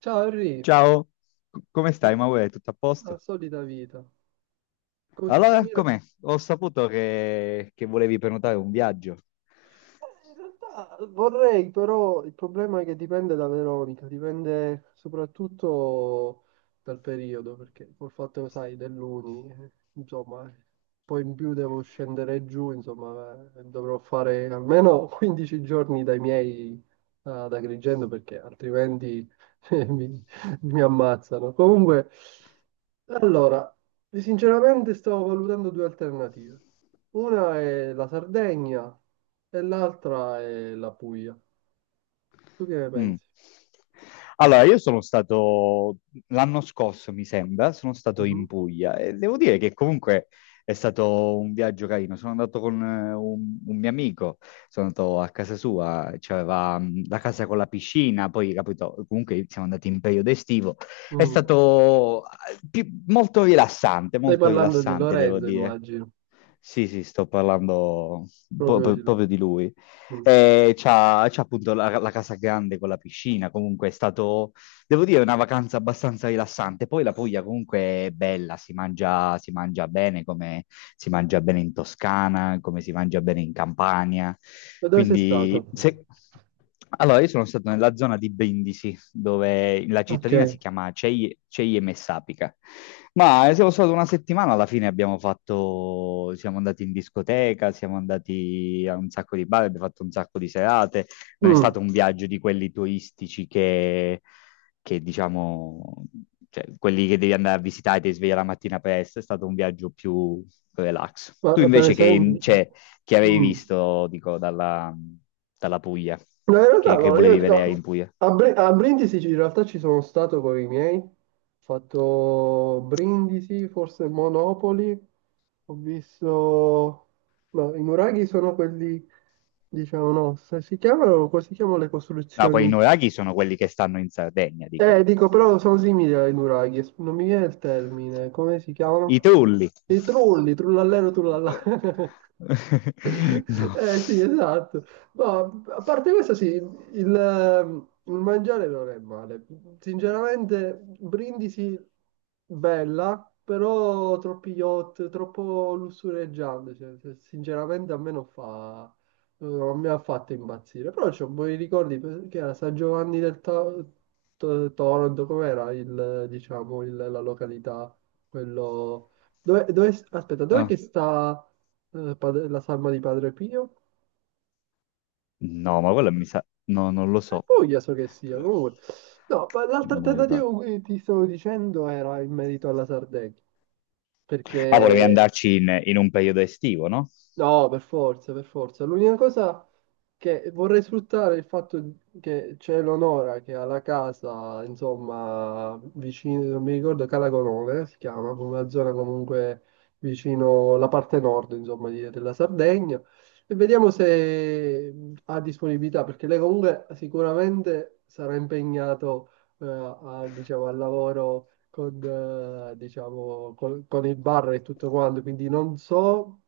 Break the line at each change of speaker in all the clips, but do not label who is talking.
Ciao Henry.
Ciao, come stai,
Eh,
Maure? Tutto a
la
posto?
solita vita. Che
Allora,
mi racconti?
com'è? Ho saputo che volevi prenotare un viaggio.
In realtà vorrei, però il problema è che dipende da Veronica, dipende soprattutto dal periodo, perché col fatto, sai, dell'Uni, insomma, poi in più devo scendere giù, insomma, dovrò fare almeno 15 giorni dai miei ad Agrigento, perché altrimenti eh, mi, mi ammazzano. Comunque, allora, sinceramente stavo valutando due alternative. Una è la Sardegna, e l'altra è la Puglia. Tu che ne
Mm.
pensi?
Allora, io sono stato l'anno scorso, mi sembra, sono stato in
Mhm.
Puglia e devo dire che comunque è stato un viaggio carino. Sono andato con un mio amico, sono andato a casa sua, c'aveva la casa con la piscina, poi capito, comunque siamo andati in periodo estivo. È
Mm.
stato
Stai
molto
parlando di
rilassante, devo
Lorenzo,
dire.
immagino.
Sì, sì, sto parlando
Proprio di lui.
proprio di lui.
Mm.
C'ha appunto la, la casa grande con la piscina, comunque è stato. Devo dire, è una vacanza abbastanza rilassante. Poi la Puglia comunque è bella, si mangia bene, come si mangia bene in Toscana, come si mangia bene in Campania.
E dove sei stato?
Quindi, se... Allora, io sono stato nella zona di Brindisi, dove la cittadina si
Ok.
chiama Ceie Messapica. Ma siamo stati una settimana, alla fine abbiamo fatto, siamo andati in discoteca, siamo andati a un sacco di bar, abbiamo fatto un sacco di serate, non è
Mm.
stato un viaggio di quelli turistici che diciamo, cioè, quelli che devi andare a visitare e ti svegli la mattina presto, è stato un viaggio più relax. Tu
Ma per
invece che,
esempio...
cioè, che avevi
Mm.
visto, dico, dalla, dalla Puglia,
No, in realtà
che
no,
volevi
io
vedere in
no.
Puglia?
A Brindisi in realtà ci sono stato con i miei. Ho fatto Brindisi, forse Monopoli. Ho visto... No, i nuraghi sono quelli... Diciamo, no, se si chiamano, come si chiamano le
No, quei
costruzioni?
nuraghi sono quelli che stanno in Sardegna, dico.
Dico, però sono simili alle nuraghi, non mi viene il termine, come si
I
chiamano?
trulli.
I trulli, trullallero, trullallà.
No.
Eh sì, esatto. No, a parte questo, sì, il mangiare non è male. Sinceramente, Brindisi bella, però troppi yacht, troppo lussureggiante. Cioè, sinceramente, a me non fa, non mi ha fatto impazzire. Però c'ho buoni ricordi perché era San Giovanni del Toronto, com'era il, diciamo, la località, quello... Aspetta, dove
No.
che sta? La salma di Padre Pio.
No, ma quella mi sa... No, non lo
E
so.
poi so che sia, comunque. No, l'altra
Non ricordo.
alternativa che ti stavo dicendo era in merito alla Sardegna,
Ma volevi
perché
andarci in, in un periodo estivo, no?
No, per forza, per forza. L'unica cosa che vorrei sfruttare è il fatto che c'è l'Onora che ha la casa, insomma, vicino, non mi ricordo, Calagonone si chiama, come una zona comunque vicino la parte nord, insomma, della Sardegna. E vediamo se ha disponibilità, perché lei comunque sicuramente sarà impegnato, al, diciamo, al lavoro con, diciamo, con il bar e tutto quanto, quindi non so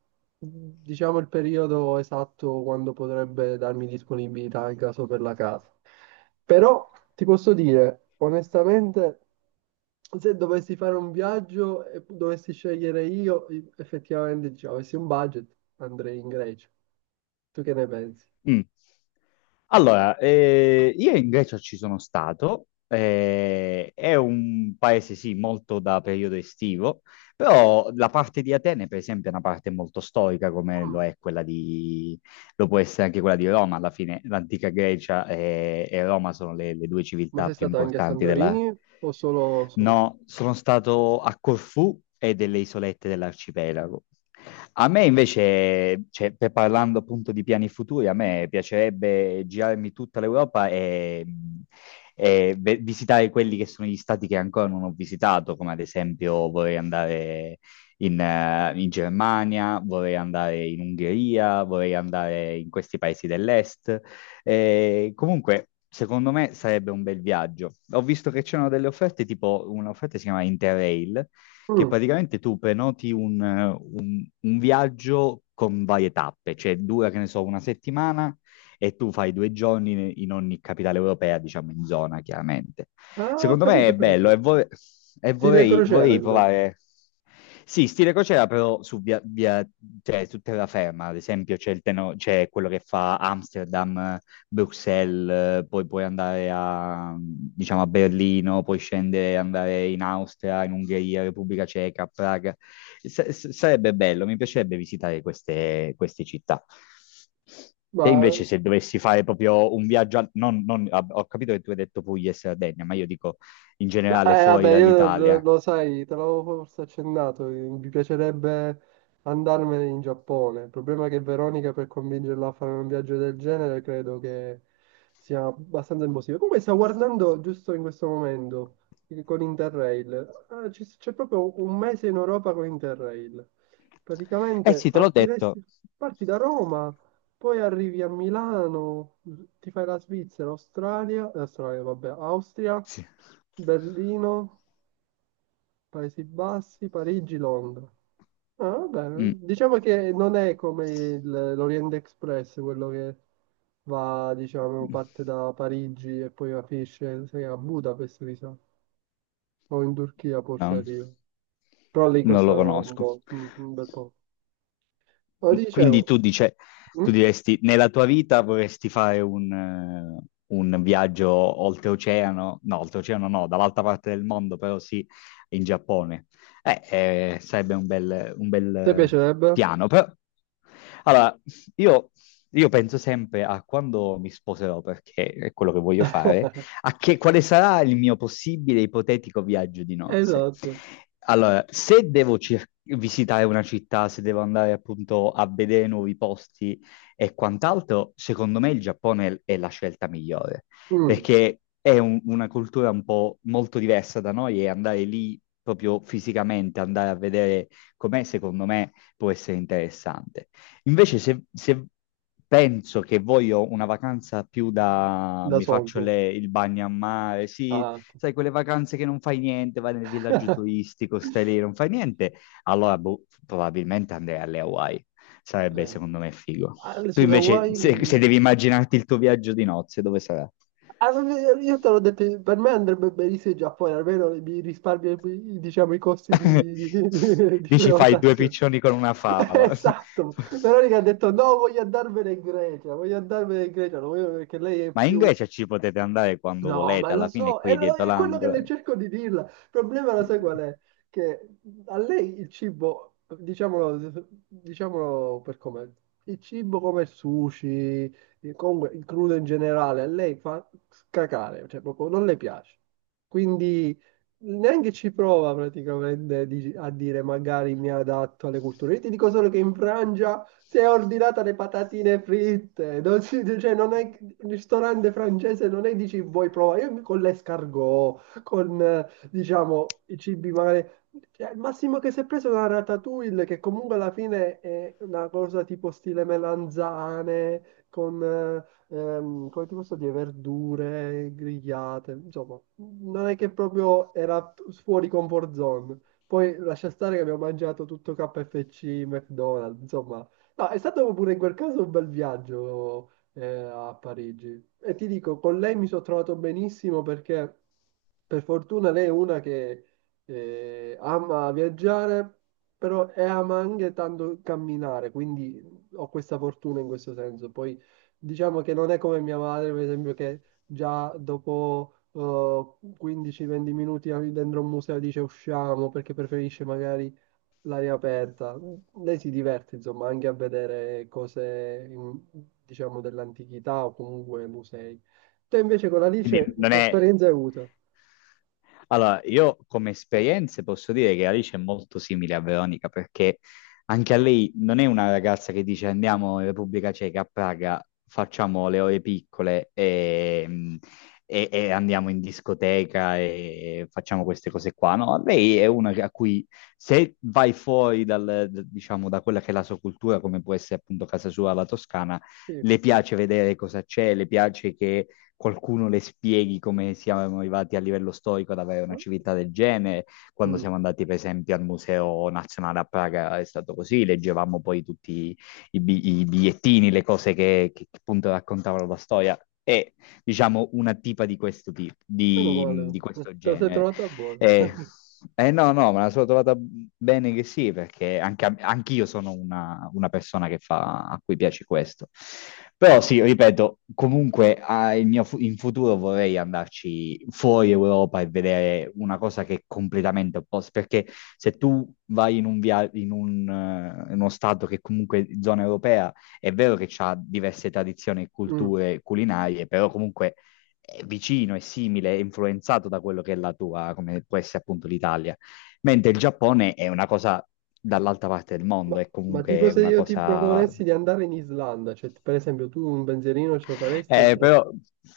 diciamo il periodo esatto quando potrebbe darmi disponibilità in caso per la casa. Però ti posso dire, onestamente, se dovessi fare un viaggio e dovessi scegliere io, effettivamente, diciamo, avessi un budget, andrei in Grecia. Tu che ne pensi?
Mm. Allora, io in Grecia ci sono stato, è un paese sì molto da periodo estivo, però la parte di Atene per esempio è una parte molto storica come lo
Mm.
è quella di, lo può essere anche quella di Roma, alla fine l'antica Grecia e Roma sono le due
Ma
civiltà
sei
più
stato anche a
importanti della...
Santorini o solo... solo?
No, sono stato a Corfù e delle isolette dell'arcipelago. A me invece, cioè, parlando appunto di piani futuri, a me piacerebbe girarmi tutta l'Europa e visitare quelli che sono gli stati che ancora non ho visitato, come ad esempio vorrei andare in Germania, vorrei andare in Ungheria, vorrei andare in questi paesi dell'est. Comunque, secondo me sarebbe un bel viaggio. Ho visto che c'erano delle offerte, tipo un'offerta che si chiama Interrail, che
Mm.
praticamente tu prenoti un viaggio con varie tappe, cioè dura, che ne so, una settimana e tu fai due giorni in ogni capitale europea, diciamo in zona, chiaramente.
Ah, ho
Secondo me
capito, ho
è bello
capito.
e
Sì, le crociere,
vorrei
insomma.
provare. Sì, stile crociera, però su, cioè, su terraferma, ad esempio, c'è, c'è quello che fa Amsterdam, Bruxelles, poi puoi andare a, diciamo, a Berlino, poi scendere, andare in Austria, in Ungheria, Repubblica Ceca, Praga. Sarebbe bello, mi piacerebbe visitare queste, queste città. Te
Ma
invece se dovessi fare proprio un viaggio, ho capito che tu hai detto Puglia e Sardegna, ma io dico in
no,
generale fuori
vabbè, io
dall'Italia.
lo sai, te l'avevo forse accennato, mi piacerebbe andarmene in Giappone. Il problema è che Veronica per convincerla a fare un viaggio del genere credo che sia abbastanza impossibile. Comunque sta guardando giusto in questo momento con Interrail. C'è proprio un mese in Europa con Interrail.
Eh
Praticamente
sì, te l'ho detto.
partiresti, parti da Roma. Poi arrivi a Milano, ti fai la Svizzera, Australia, Austria,
Sì.
Berlino, Paesi Bassi, Parigi, Londra. Ah, vabbè, diciamo che non è come l'Orient Express, quello che va, diciamo,
Mm.
parte da Parigi e poi finisce a Budapest, mi sa, o in Turchia forse
Non,
arriva. Però lì
non
costa
lo
un
conosco.
po', un bel po'. Ma
Quindi
dicevo,
tu dice, tu
mm?
diresti, nella tua vita vorresti fare un viaggio oltreoceano no, dall'altra parte del mondo, però sì, in Giappone. Eh, sarebbe un bel
Ti piacerebbe?
piano, però... Allora, io, io penso sempre a quando mi sposerò, perché è quello che voglio fare, quale sarà il mio possibile ipotetico viaggio di nozze.
Esatto.
Allora, se devo visitare una città, se devo andare appunto a vedere nuovi posti e quant'altro, secondo me il Giappone è la scelta migliore,
Mm.
perché è una cultura un po' molto diversa da noi e andare lì proprio fisicamente, andare a vedere com'è, secondo me può essere interessante. Invece se penso che voglio una vacanza più da...
ده
mi
صعب
faccio il bagno a mare, sì,
آه.
sai, quelle vacanze che non fai niente, vai nel villaggio turistico, stai lì, non fai niente, allora boh, probabilmente andrei alle Hawaii. Sarebbe
Eh.
secondo me figo.
Ah,
Tu
sulla
invece, se
Hawaii
devi immaginarti il tuo viaggio di nozze, dove sarà?
ah, ma io te l'ho detto per me andrebbe benissimo il Giappone almeno mi risparmio diciamo i costi di di
Dici fai due
prenotazione.
piccioni con una fava.
Esatto. Veronica ha detto no voglio andarmene in Grecia voglio andarmene in Grecia non voglio- perché lei è
Ma in
più
Grecia ci potete andare quando
no, ma
volete,
lo
alla fine è
so,
qui dietro
è quello che
l'angolo.
le cerco di dirla. Il problema lo sai qual
Eh,
è? Che a lei il cibo, diciamolo, diciamolo per com'è, il cibo come il sushi, comunque il crudo in generale, a lei fa cacare, cioè proprio non le piace. Quindi neanche ci prova praticamente a dire magari mi adatto alle culture. Io ti dico solo che in Francia si è ordinata le patatine fritte, non si- cioè non è, il ristorante francese non è dici vuoi provare, io con l'escargot, con diciamo i cibi magari, cioè, al massimo che si è preso una ratatouille che comunque alla fine è una cosa tipo stile melanzane, con, come ti posso dire, verdure grigliate, insomma, non è che proprio era fuori comfort zone. Poi lascia stare che abbiamo mangiato tutto KFC, McDonald's, insomma, no, è stato pure in quel caso un bel viaggio a Parigi. E ti dico, con lei mi sono trovato benissimo perché per fortuna lei è una che ama viaggiare, però e ama anche tanto camminare, quindi ho questa fortuna in questo senso. Poi diciamo che non è come mia madre, per esempio, che già dopo 15-20 minuti dentro un museo dice usciamo perché preferisce magari l'aria aperta. Lei si diverte, insomma, anche a vedere cose, in- diciamo, dell'antichità o comunque musei. Te invece con
Quindi
Alice
non
che
è.
esperienza hai avuto?
Allora, io come esperienze posso dire che Alice è molto simile a Veronica perché anche a lei non è una ragazza che dice andiamo in Repubblica Ceca a Praga, facciamo le ore piccole e andiamo in discoteca e facciamo queste cose qua. No, lei è una a cui se vai fuori dal, diciamo, da quella che è la sua cultura, come può essere appunto casa sua, la Toscana,
Sì.
le piace vedere cosa c'è, le piace che qualcuno le spieghi come siamo arrivati a livello storico ad avere una civiltà del genere. Quando
Mm.
siamo andati, per esempio, al Museo Nazionale a Praga è stato così, leggevamo poi tutti i bigliettini, le cose che appunto raccontavano la storia. È, diciamo, una tipa di questo tipo,
Meno male,
di questo
te la sei
genere.
trovata buona.
Eh, no, no, me la sono trovata bene che sì, perché anche anch'io sono una persona che fa, a cui piace questo. Però sì, ripeto, comunque il mio in futuro vorrei andarci fuori Europa e vedere una cosa che è completamente opposta, perché se tu vai in un in uno stato che è comunque zona europea, è vero che ha diverse tradizioni e
Mm.
culture culinarie, però comunque è vicino e simile, è influenzato da quello che è la tua, come può essere appunto l'Italia. Mentre il Giappone è una cosa dall'altra parte del mondo, è
Ma
comunque
tipo se
una
io ti
cosa...
proponessi di andare in Islanda, cioè per esempio tu un pensierino ce lo faresti oppure...
Però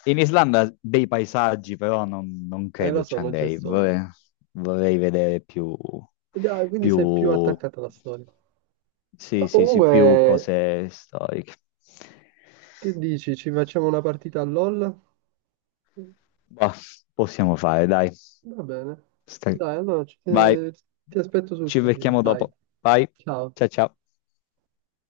in Islanda dei paesaggi, però non
Lo
credo
so,
ci
non c'è
andrei,
storia.
vorrei, vorrei vedere più,
Dai, quindi sei più
più,
attaccata alla storia. Ma
sì, sì, sì, più
comunque,
cose storiche.
che dici? Ci facciamo una partita a LOL?
Bah, possiamo fare, dai.
Va bene.
Stai-
Dai, allora ci-
Vai,
ti aspetto sul
ci
Colle.
becchiamo
Dai,
dopo. Vai,
ciao.
ciao ciao.